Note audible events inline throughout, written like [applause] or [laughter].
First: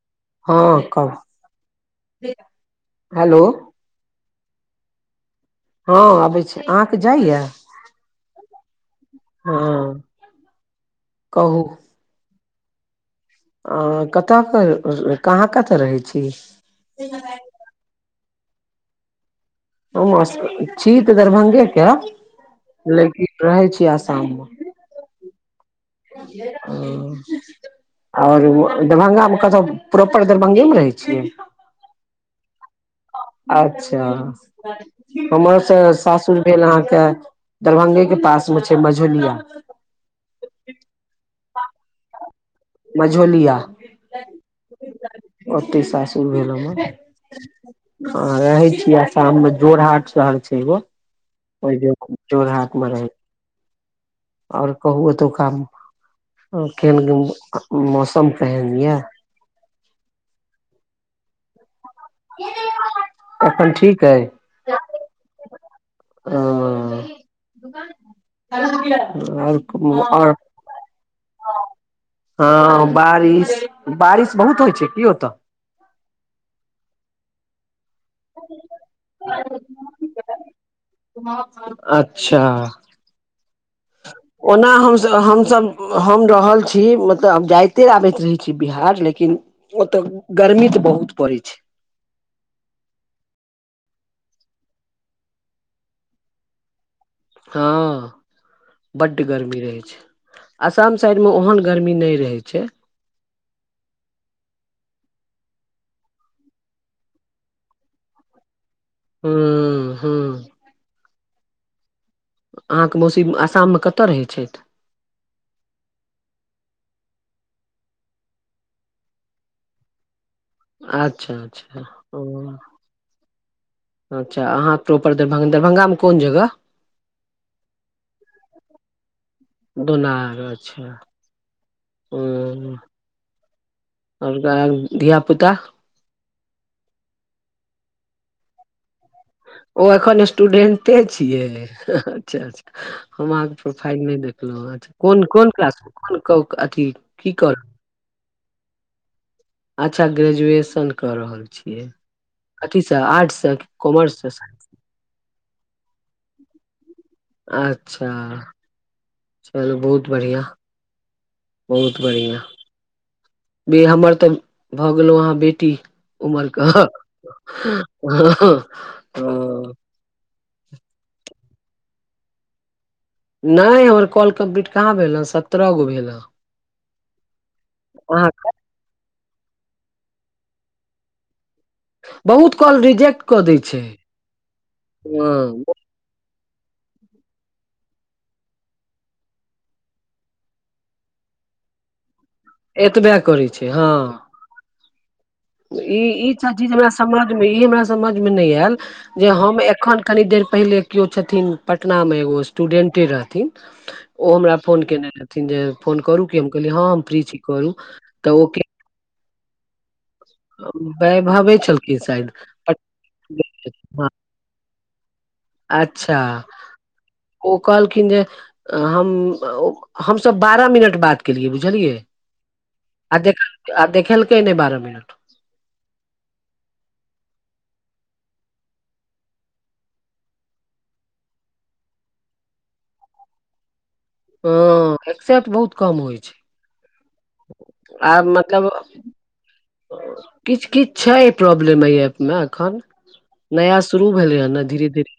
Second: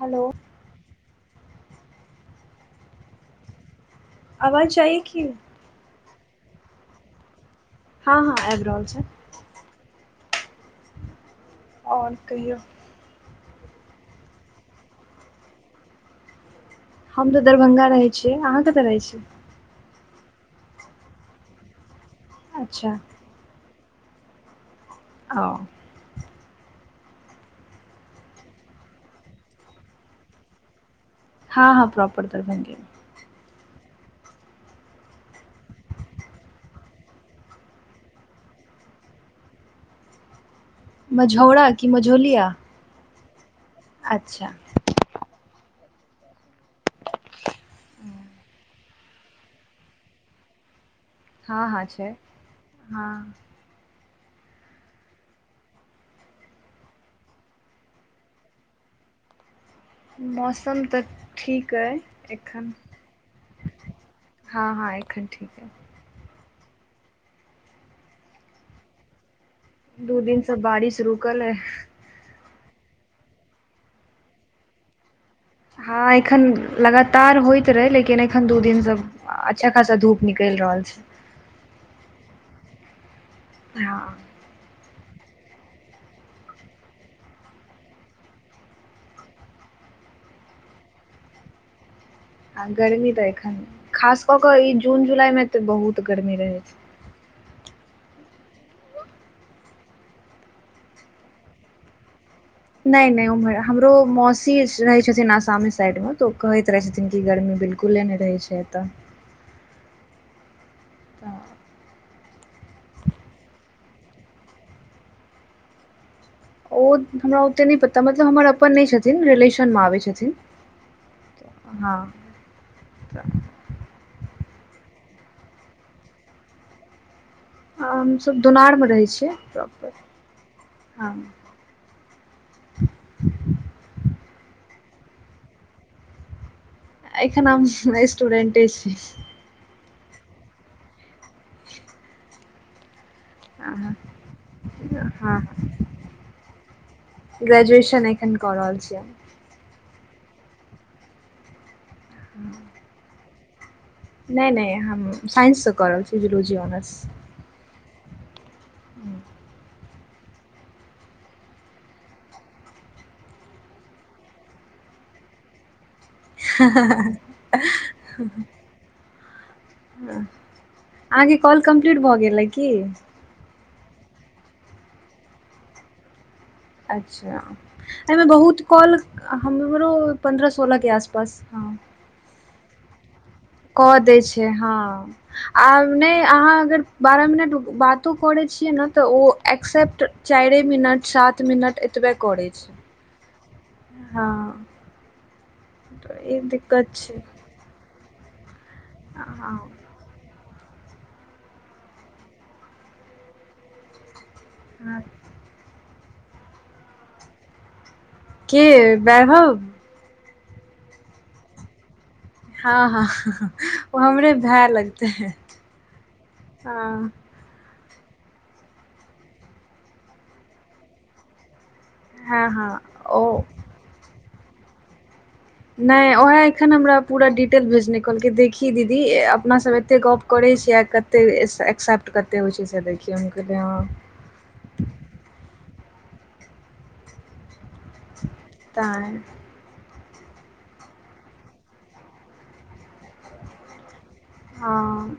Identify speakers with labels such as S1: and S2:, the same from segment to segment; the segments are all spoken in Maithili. S1: हेलो!
S2: हँ कहू, हेलो!
S1: आवाज जाइये की?
S2: हँ आबै छै, अहाँकेॅं जाइयाए?
S1: हँ, हँ आबि रहल छै।
S2: हँ, कहू!
S1: आओर कहियौ?
S2: अ कतयके, अहाँ कतय रहै छी?
S1: हम तँ दरभंगा रहै छी, अहाँ कतय रहै छी?
S2: हम छी तॅं दरभंगेके
S1: अच्छा
S2: लेकिन रहै छी आसाममे
S1: हॅं
S2: ओ आओर दरभंगामे कतय? प्रोपर दरभंगेमे रहै छियै?
S1: हँ, हँ प्रोपर दरभंगेमे
S2: अच्छा, हमर तॅं सासुर भेल अहाँकेॅं दरभंगेके पासमे छै मझौलिया
S1: मझौरा की मझौलिया?
S2: मझौलिया,
S1: अच्छा
S2: ओतहि सासुर भेल हमर हँ, रहै छियै आसाममे जोरहाट शहर छै एगो
S1: हँ हँ
S2: ओहि
S1: छै
S2: जोरहाटमे रहै
S1: हँ
S2: छियै आओर कहु, एतुका केहन मौसम केहन यए?
S1: मौसम तॅं ठीक अइ। एखन,
S2: एखन ठीक अइ
S1: हँ हँ एखन ठीक अइ।
S2: ओ [unintelligible]
S1: दू दिनसँ बारिश रूकल अइ
S2: हँ बारिश बारिश बहुत होइ छै की ओतह
S1: हँ एखन लगातार होइत रहै लेकिन एखन दू दिन सब अच्छा खासा धूप निकलि रहल छैय
S2: अच्छा
S1: ह
S2: ओना हमसभ हमसभ हम रहल छी मतलब आब जाइते आबैत रहै छी बिहार लेकिन ओतऽ गर्मी तऽ बहुत पड़ै छै
S1: आ गर्मी तऽ एखन खास कऽ कऽ ई जून जुलाईमे तऽ बहुत गर्मी रहैत छै
S2: हँ बड्ड गरमी रहै छै आसम साइडमे ओहन गरमी नहि रहै छै
S1: नहि नहि उम्हर हमरो मौसी रहय छथिन आसामे साइड मे तो ओ कहैत रहे छथिन की गर्मी बिलकुल खुले नहि रहै छै एतऽ
S2: ह
S1: तऽ
S2: अहाँके मौसीआसाममे कतय रहै छथि
S1: ओ हमरा ओतेक नहि पता मतलब हमर अपन नहि छथिन रिलेशनमे आबैत छथिन
S2: अच्छा अच्छा ओ
S1: अच्छा
S2: अच्छा अहाँ प्रॉपर दरभंगामे कोन जगह
S1: हमसभ दुनारमे रहै छियै टॉपर हँ
S2: ओ। हम त अहा धिय पुता।
S1: एखन हम स्टूडेंटे छी
S2: ओ एखन स्टूडेंटे छिये अच्छा
S1: [inaudible] [inaudible]
S2: हम अहाँके
S1: हँ
S2: प्रोफाइल नहि देखलहुँ हँ कोन
S1: हँ
S2: कोन किलास कोन अथी। की कर
S1: ग्रेजुएशन एखन क रहल छियै
S2: अच्छा ग्रेजुएशन कऽ रहल छियै कथि सँ आर्ट्ससँ कि कॉमर्स सँ
S1: नहि नहि हम साइंससँ क रहल छी जुजोलॉजी ऑनर्स।
S2: अच्छा।
S1: [inaudible]
S2: चलू बहुत बढ़िया। बहुत बढ़िया। बे हमर तऽ भऽ गेलहु अहा बेटी। उमरके हँ।
S1: आगे काँल कम्प्लीट भऽ गेलै की।
S2: नहि हमर कॉल कम्पलीट कह भेल ह सत्रह गो भेल ह।
S1: अच्छा एहिमे बहुत। कॉल हमरो पन्द्रह सोलह के आसपास हँ।
S2: बहुत कॉल रिजेक्ट। दै छै
S1: कऽ दै छै हँ
S2: हँ
S1: आब। नहि अहाँ अगर बारह मिनट बातो करै छियै ने तऽ ओ एक्सेप्ट। चार मिनट सात मिनट एतबे करैछै
S2: एतबे करै छै हँ। ई
S1: तऽ
S2: ईसभ चीज हमरा
S1: दिक्कत छै
S2: समझमे ई हमरा समझमे नहि आयल जे
S1: हँ
S2: हम एखन। कनि देर पहिले केओ छथिन पटनामे एगो स्टूडेन्टे रहथिन ओ हमरा फोन
S1: हँ
S2: केने रहथिन जे फोन करू की? हम कहलियै हँ-हँ हम फ्री छी करू, तॅं
S1: के वैभव?
S2: वैभवे छलखिन शायद!
S1: हँ- हँ ओ
S2: हँ
S1: हमरे भाए लगतै
S2: अच्छा।
S1: हँ
S2: ओ कहलखिन जे हम हम सभ बारह मिनट बात केलियै बुझलियै।
S1: हँ, हँ
S2: आ
S1: ओ
S2: देख आ देखेलकै नहि बारह मिनट।
S1: नहि उएह एखन हमरा पूरा डिटेल भेजलकै, कहलकै देखही दीदी अपना सभ एतेक गप करैत छियै आ कत- -कते एक्सेप्ट होइ छै से देखियौ, हम कहलियै- हॅं
S2: हँ, एक्सेप्ट बहुत कम होइ छै। आ मतलब-
S1: तैं
S2: किछु-किछु छै प्रॉब्लम एहि ऐपमे एखन, नया- शुरू भेलैए ने,
S1: हँ
S2: धीरे-धीरे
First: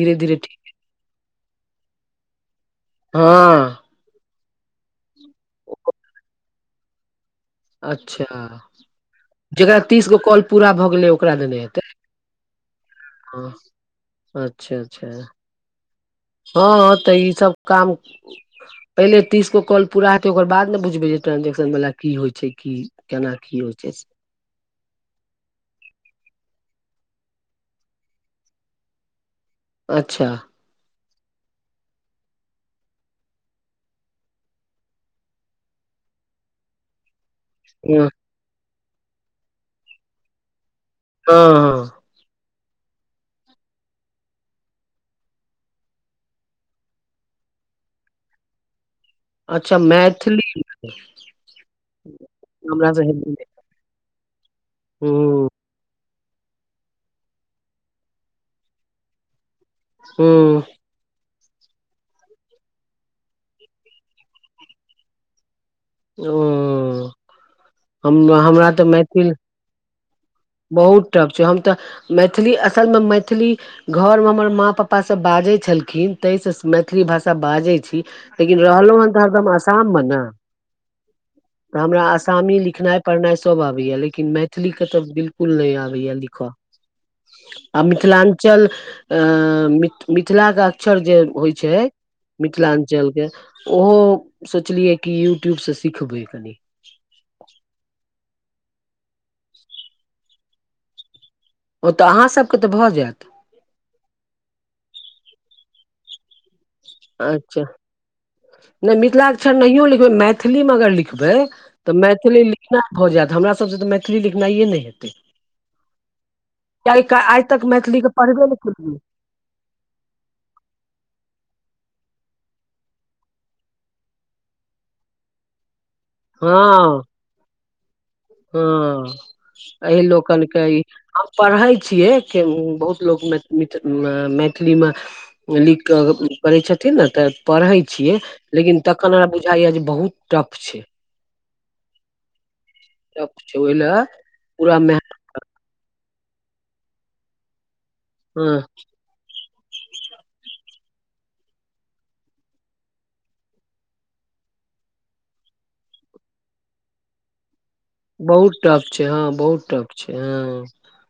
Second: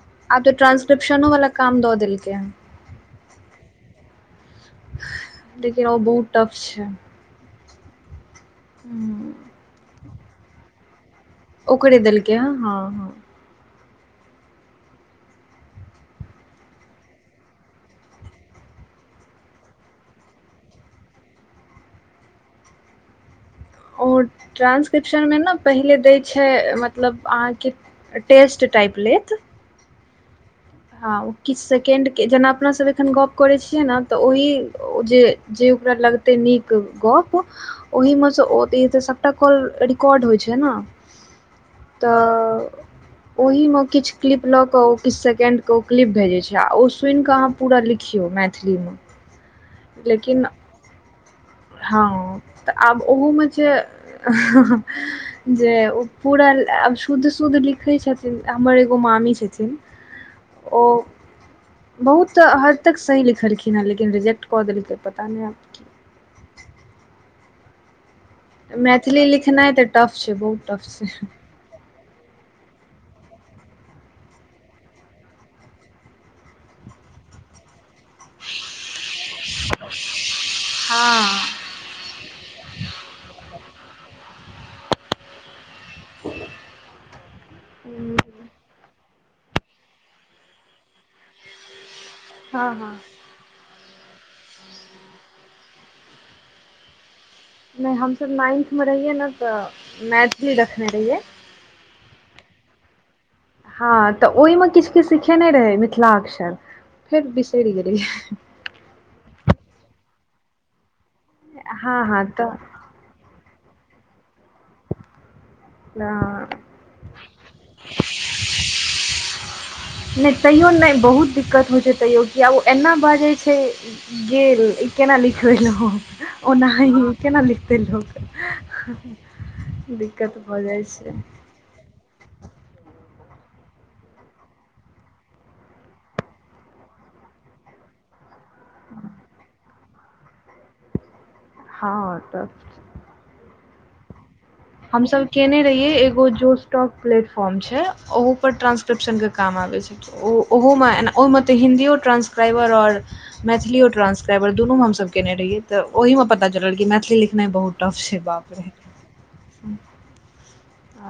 S2: धीरे-धीरे
S1: आब तऽ
S2: ठीक हेतै
S1: ट्रांसक्रिप्शनो वाला काम दऽ देलकै हँ
S2: हँ
S1: लेकिन ओ बहुत टफ छै,
S2: अच्छा,
S1: हूँ,
S2: जकरा तीस गो कॉल पूरा भऽ गेलै ओकरा देने- हेतै
S1: ओकरे देलकै, हॅं
S2: हँ, अच्छा -अच्छा। हँ, तॅं ई सब काम- पहिले तीस गो कॉल पूरा हेतै ओकर बाद ने बुझबै जे ट्रांजेक्शन वला की होइ छै की? केना की होइ छै?
S1: ट्रान्सक्रिप्शनमे ने पहिले दै छै मतलब अहाँके- टेस्ट टाइप लेैत।
S2: अच्छा,
S1: हँ किछु सेकेंडकेॅं जेना अपना सभ एखन गप करै छियै ने तॅं ओहि जे जे ओकरा लगतै नीक गप
S2: हँ
S1: ओहिमे सँ ओ देत सबटा कॉल रिकॉर्ड होइ छै न
S2: हँ,
S1: तॅं ओहिमे किछु क्लिप लऽ कऽ ओ किछु सेकेण्ड तॅं ओ क्लिप भऽ जाइ छै आ ओ सुनि कऽ अहाँ पूरा लिखियौ मैथिलीमे
S2: अच्छा,
S1: लेकिन
S2: मैथिलीमे
S1: हँ, तॅं आब ओहुमे जे
S2: हूँ
S1: जे पूरा आब शुद्ध-शुद्ध लिखै छथिन हमर एगो मामी छथिन
S2: ओ
S1: ओ बहुत हद तक सही लिखलखिन हेॅं, लेकिन रिजेक्ट कऽ देलकै पता नहि की
S2: ओ, हमरा तॅं
S1: मैथिली
S2: मैथिलीमे,
S1: लिखनाइ तऽ टफ छै
S2: बहुत टफ छै हम तॅं- मैथिली, असलमे मैथिली घरमे हमर माँ-पापा सभ बाजैत छलखिन ताहिसँ मैथिली भाषा बाजैत छी- लेकिन रहलहुँए हन तॅं हरदम आसाममे न
S1: हँ
S2: तॅं हमरा आसामी लिखऽ- लिखनाइ-पढ़नाइ सब आबैया लेकिन मैथिली केॅं तॅं बिल्कुल नहि आबैयाए आबैया लिखऽ आ मिथिलाञ्चल आ मिथिलाकेँ अक्षर जे होइ छै
S1: हँ हँ
S2: मिथिलाञ्चल के ओहो सोचलियै कि यूट्यूबसँ सिखबै,
S1: नहि हम सभ नाइन्थमे रहियै ने तॅं मैथिली रखने रहियै
S2: ओ तॅं अहाँ सभकेँ तॅं भऽ जायत
S1: हँ तॅं ओहिमे किछु-किछु सीखेने रहै मिथिलाक्षर- फेर
S2: अच्छा,
S1: बिसरि गेलियै
S2: नहि मिथिलाक्षर नहियो लिखबै मैथिलीमे अगर लिखबै लिखबै तॅं
S1: हँ हँ
S2: मैथिली
S1: तऽ
S2: लिखनाइ भऽ जायत, हमरा सभसँ तॅं मैथिली लिखनाइए नहि हेतै कियकि आइ तक मैथिलीके पढ़बे नहि केलियै!
S1: नहि तइयो नहि बहुत दिक्कत होइ छै तैयो किया ओ एना बाजै छै गेल ई केना लिखि देलउॅं, ओनाहि
S2: हँ
S1: केना लिखि देलउॅं
S2: हँ, एहि
S1: भऽ
S2: लोकनिकेँ ई
S1: जाइ छै
S2: हम पढ़ै छियै के बहुत लोक मि मि मैथिलीमे लिख कऽ करै छथिन ने तॅं पढ़ै छियै लेकिन तखन हमरा बुझाइयाए जे बहुत टफ छै
S1: हँ, तॅं
S2: टफ छै ओहिलए
S1: हम सभ केने रहियै एगो जोश टाॅक प्लेटफॉर्म छै ओहु पर
S2: हँ
S1: ट्रांस्क्रिप्शन के काम आबै छै, ओ ओहुमे ओहिमे तॅं हिन्दियो ट्रान्सक्राइबर आओर मैथिलीयो ट्रांसक्राइबर दुनूमे हमसभ केयने रहियै तॅं ओहिमे पता चलल कि मैथिली लिखनाइ बहुत टफ छै, बाप
S2: बहुत
S1: रे!
S2: टफ छै, हँ बहुत टफ छै, हँ।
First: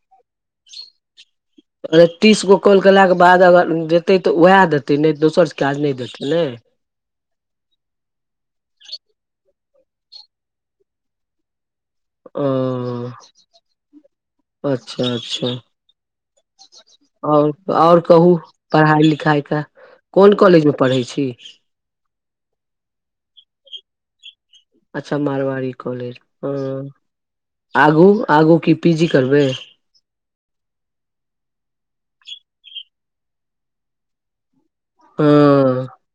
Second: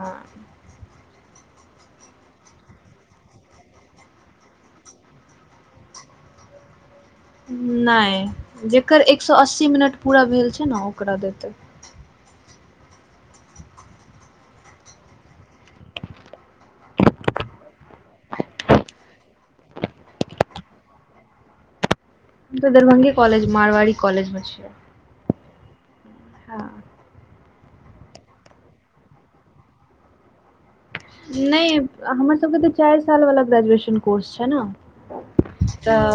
S1: हॅं।
S2: आओर तीस गो कॉल केलाके बाद अगर देतै तॅं वैह देतै नहि तॅं दोसरसँ काज नहि देतै ने
S1: नहि, जेकर एक सए अस्सी मिनट पूरा भेल छै ने ओकरा देतै।
S2: ओ, अच्छा अच्छा। आओर, आओर कहू पढ़ाइ-लिखाइकेॅं कोन कॉलेजमे पढ़ै छी?
S1: हम तॅं दरभङंगे कॉलज मारवाड़ी कॉलेजमे छियै
S2: अच्छा, मारवाड़ी कॉलेज, हँ आगू-आगू की पीजी करबै?
S1: नहि, हमर सबके तॅं चारि साल वला ग्रेजुएशन कोर्स छै ने!
S2: हँ
S1: तॅं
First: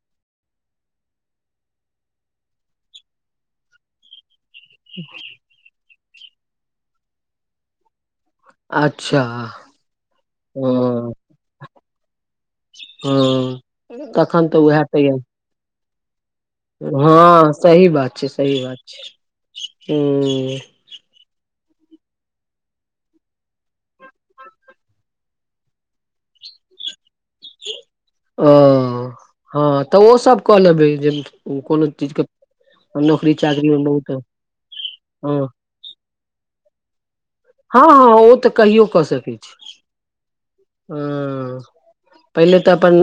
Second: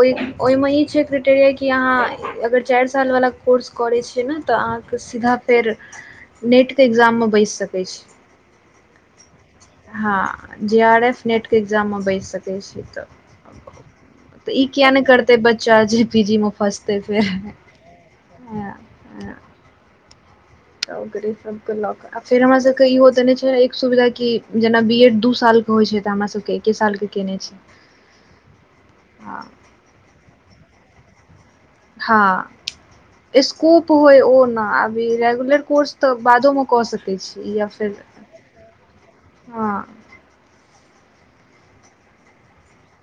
S1: ओहि ओहिमे ई छै क्रिटेरिया कि अहाँ अगर चारि साल वला कोर्स करै छियै ने तॅं अहाँ सीधा फेर नेटके एग्जाममे बैसि सकै छी
S2: अच्छा।
S1: हँ,
S2: हँ
S1: जेआरएफ नेट के एग्जाम मे बैसि सकै
S2: हँ तखन
S1: [unintelligible]
S2: तऽ
S1: ई
S2: उएह
S1: किया ने
S2: तैयारी
S1: करतै बच्चा जे पीजीमे
S2: हँ, सही बात छै, सही बात छै।
S1: हँ
S2: हूॅं
S1: [unintelligible] फेर हमरा सबके इहो देने छै एक सुविधा की जेना बीएड दू साल होइ छै तॅं हमरा सबके एके सालके केने छी
S2: ओ, हँ तॅं ओ सब कऽ लेबै जे कोनो चीज के
S1: हँ,
S2: नौकरी चाकरी मे
S1: स्कूप होय
S2: बहुत
S1: ओ न अब ई
S2: हँ
S1: रेगुलर कोर्स तॅं बादोमे कऽ सकै छी या
S2: हँ,
S1: फेर
S2: हँ ओ तॅं कहियो कऽ सकै छी
S1: हँ
S2: हॅं, पहिले तॅं अपन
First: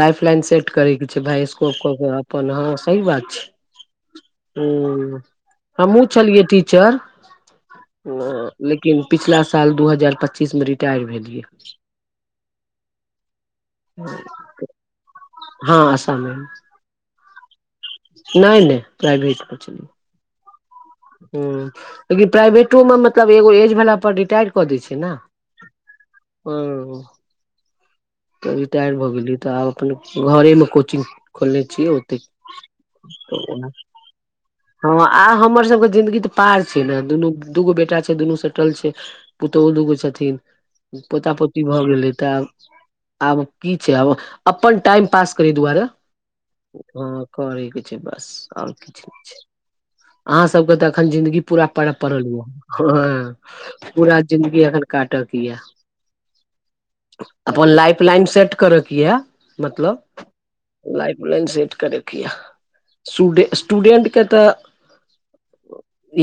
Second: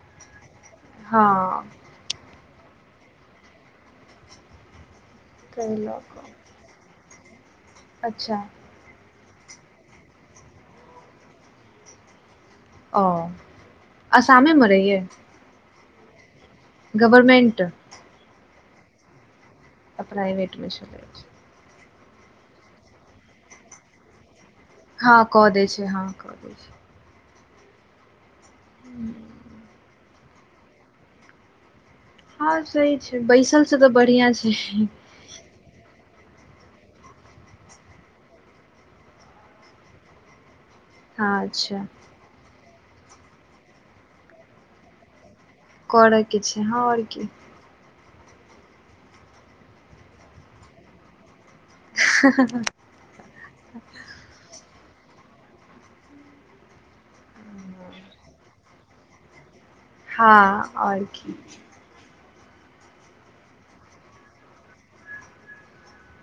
S2: लाइफ-लाइन सेट करैके छै भाइ
S1: हँ
S2: स्कोप- अपन हँ, सही बात छै। [unintelligible]
S1: ताहि लऽ
S2: हमहूँ
S1: कऽ
S2: छलियै टीचर।
S1: अच्छा
S2: लेकिन पिछला साल दू हजार पच्चीसमे रिटायर भेलियै।
S1: ओ असामे मे रहियै
S2: हँ असामे मे
S1: गवरमेंट
S2: नय-नय प्राइवेट मे छलि
S1: प्राइवेट मे छै
S2: हूं लेकिन प्राइवेटो मे मतलब एगो एज भेला पर रिटायर क दै छै ने
S1: हँ कऽ दै छै हँ कऽ दै छै
S2: हूँ तऽ रिटायर भऽ गेलीयय तऽ आब अपन घरेमे कोचिंग खोलने छियै ओतै
S1: हँ सही छै बैसल छै तऽ बढ़ियाँ छै
S2: हँ आ हम्मर सबके जिन्दगी तऽ पार छै ने दुनू दूगो बेटा छै दुनू सेटल छै पुतोहु दूगो छथिन
S1: हँ
S2: पोता-पोती भऽ
S1: अच्छा
S2: गेलै तऽ आब-आब की छै आब अपन टाइम पास करै दुआरे
S1: करयके छै आओर
S2: हँ
S1: की
S2: करै के छै बस आओर किछ नै छै अहाँ सबके तऽ अखन जिन्दगी पूरा पड़-पड़ल यऽ हँ पूरा जिन्दगी अखन काटके यऽ अपन लाइफ-लाइन सेट करयके यऽ मतलब
S1: हँ आओर की
S2: लाइफ-लइन सेट करैके यऽ सूडे स्टूडेंट के तऽ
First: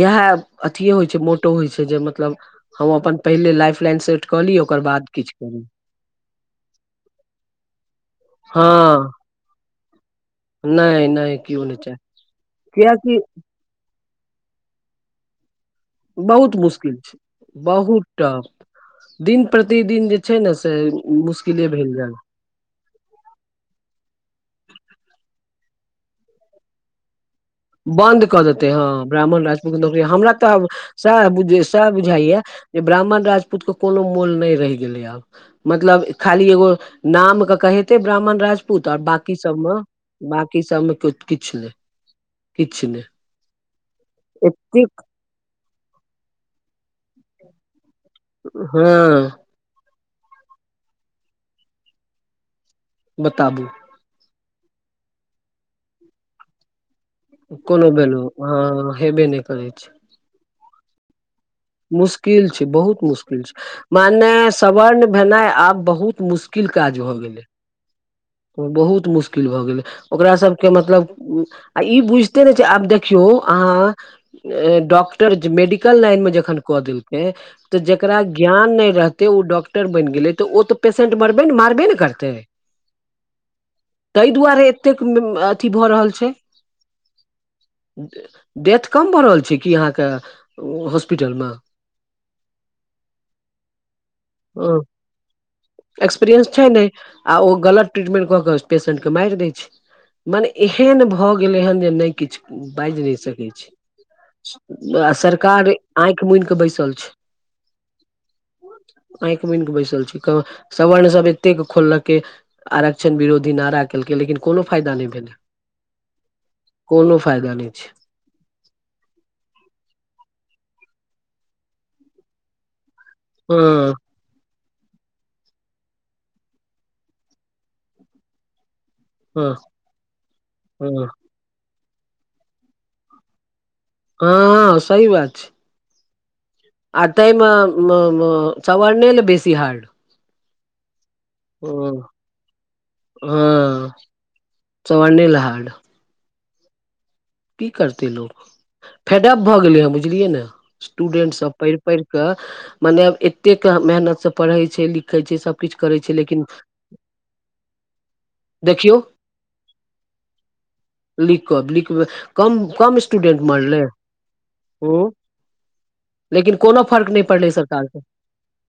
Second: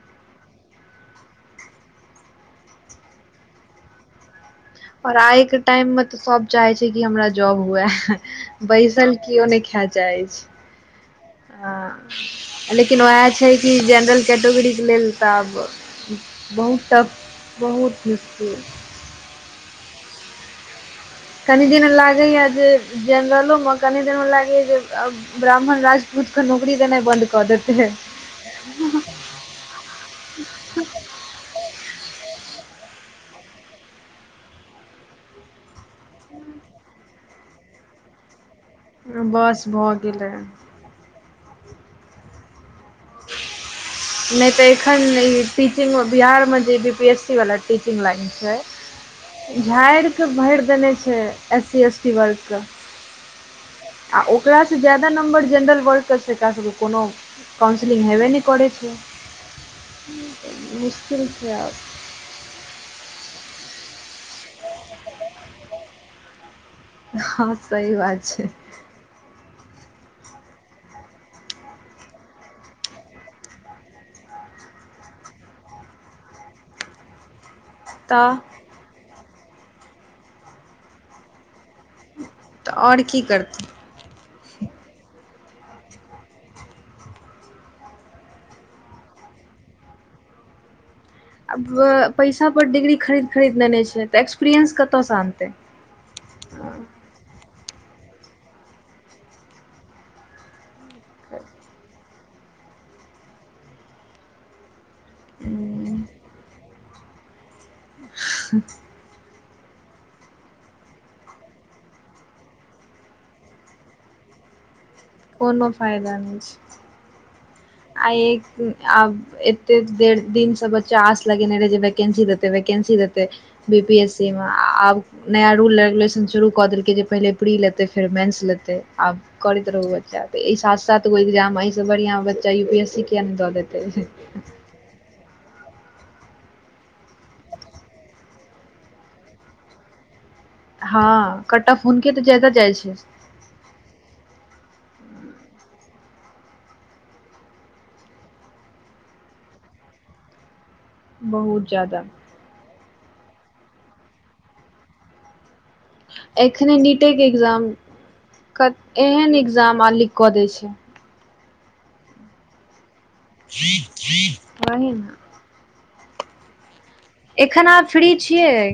S2: इहए अथियो होइ छै मोटो होइ छै जे मतलब हम अपन पहिले लाइफ-लाइन र्सिफ क ली ओकर बाद
S1: आओर
S2: किछ
S1: आइके
S2: करू
S1: टाइममे तऽ सब चाहै छै की हमरा जॉब हुए
S2: हँ
S1: बैसल कीओ नै खाए चाहय
S2: नहि नहि केओ
S1: छै
S2: नहि चाही
S1: अँ लेकिन
S2: कियाकि
S1: ओहए छै कि जेनरल कैटोगरीके लेल तऽ आब
S2: बहुत मुश्किल छै बहुत टफ दिन-प्रतिदिन जे छै ने से
S1: कनि
S2: मुश्किले
S1: दिना
S2: भेल जा
S1: लागैया जे जेनरलो मे कनि दिन मे लागैया जे अब ब्राह्मण राजपूत के नौकरी देनाइ बंन्द कऽ देत
S2: बन्द कऽ देतै हँ ब्राह्मण राजपूत के नौकरी हमरा तऽ अब सएह बुझ सएह बुझाइया जे ब्राह्मण राजपूत के कोनो मोल नै रहि गेलै आब मतलब खाली एगो नाम के कहैतै ब्राह्मण राजपु पूत आ बाकी
S1: बस
S2: सबमे
S1: भऽ गेलै
S2: बाकी सबमे किछ नै किछ नै
S1: नै तऽ एखन नय टीचिंग मे बिहार मे जे बीपी एस सी वला टीचिंग लाइन छै
S2: हँ
S1: झाड़िकऽ भैर देने छै एस सी एस टी वर्ग क
S2: बताबू
S1: आ ओकरासँ ज्यादा नम्बर जेनरल वर्ल्ड के छै [unintelligible] सबके कोनो
S2: कोनो
S1: काउंसिलिंग
S2: वैल्यू
S1: हेबे नै करै छै
S2: हँ हेबे नहि करै छै
S1: मुश्किल छै आब
S2: मुश्किल छै बहुत मुश्किल छै मानेस सवर्ण भेनाय आब बहुत मुश्किल काज भ गेलै
S1: हँ सही बात छै
S2: बहुत मुश्किल भऽ गेलै ओकरा सबके मतलब आ ई बुझिते नै छै आब देखियौ अहाँ डॉक्टर जे मेडिकल लाइन मे जखन कऽ देलकै तऽ जकरा ज्ञान नै रहतै उ डॉक्टर बनि गेलै तऽ उ तऽ पेशेन्ट मरबे ने मारबे ने करताय
S1: तऽ आओर की करतै
S2: ताहि दुआरे एतेक अथी भऽ रहल छै डेथ कम भ रहल छै कि अहाँके ओ हॉस्पिटल म
S1: आब पैसा पर डिग्री खरीद खरीद लने छै तऽ एक्सपीरियंस कत सँ आनतै
S2: एक्सपीरियएंस छै ने आ ओ गलत ट्रीटमेंट कऽ कऽ पेशेंटके माइर दै छै मने एहन भऽ गेलै हेन जे नय किछु बाजि नय सकै छी आ सरकार
S1: उम्म,
S2: आँख मुन केे बैसल छय
S1: [inaudible]
S2: आँख मुइन कऽ बैसल छी सर्ण सब एतेक खोललक आरक्षण विरोधी नारा केलकै लेकिन कोनो फायदा नय भेलै
S1: कोनो फायदा नय छै
S2: कोनो फायदा नय छै
S1: आ [inaudible] एते देर दिन से बच्चा आस लगेने रहे जे वैकेंसी देते वैकेंसी देतै बी
S2: हँ
S1: पी एस सी मे आब नया रूल रेगुलेशन शुरू कऽ देलकै जे पहिले प्री लेतै फेर मेन्स लेतै आब
S2: हँ
S1: करैत रहो बच्चा ते ई सात सात
S2: हँ
S1: गो एग्जाम बढ़िया बच्चा यू पी एस सी किया नय द देताे
S2: हँ सही बात छै आ ताइमे स्वर्णो ल बेसी हार्ड
S1: हँ कटाफ
S2: ह
S1: हुनक के तऽ जादा जाइ छै
S2: हँ स्वर्णे ल हाड की करते लोग फेडब भए गेले हे बुझलियै ने स्टूडेंट सब
S1: बहुत
S2: पैढ़ पैढ़
S1: ज्यादा
S2: कऽ मने एतेक मेहनत से पढ़ै छै लिखै छै सब
S1: एखने नीटे के एग्जाम
S2: देखियौ
S1: एहन एग्जाम आ लिक कऽ दै छै
S2: लिक कऽ लिक मे कम कम स्टूडेंट मरले
S1: वही
S2: ह
S1: ने
S2: लेकिन कोनो फर्क नय
S1: एखन अहाँ फ्री छियै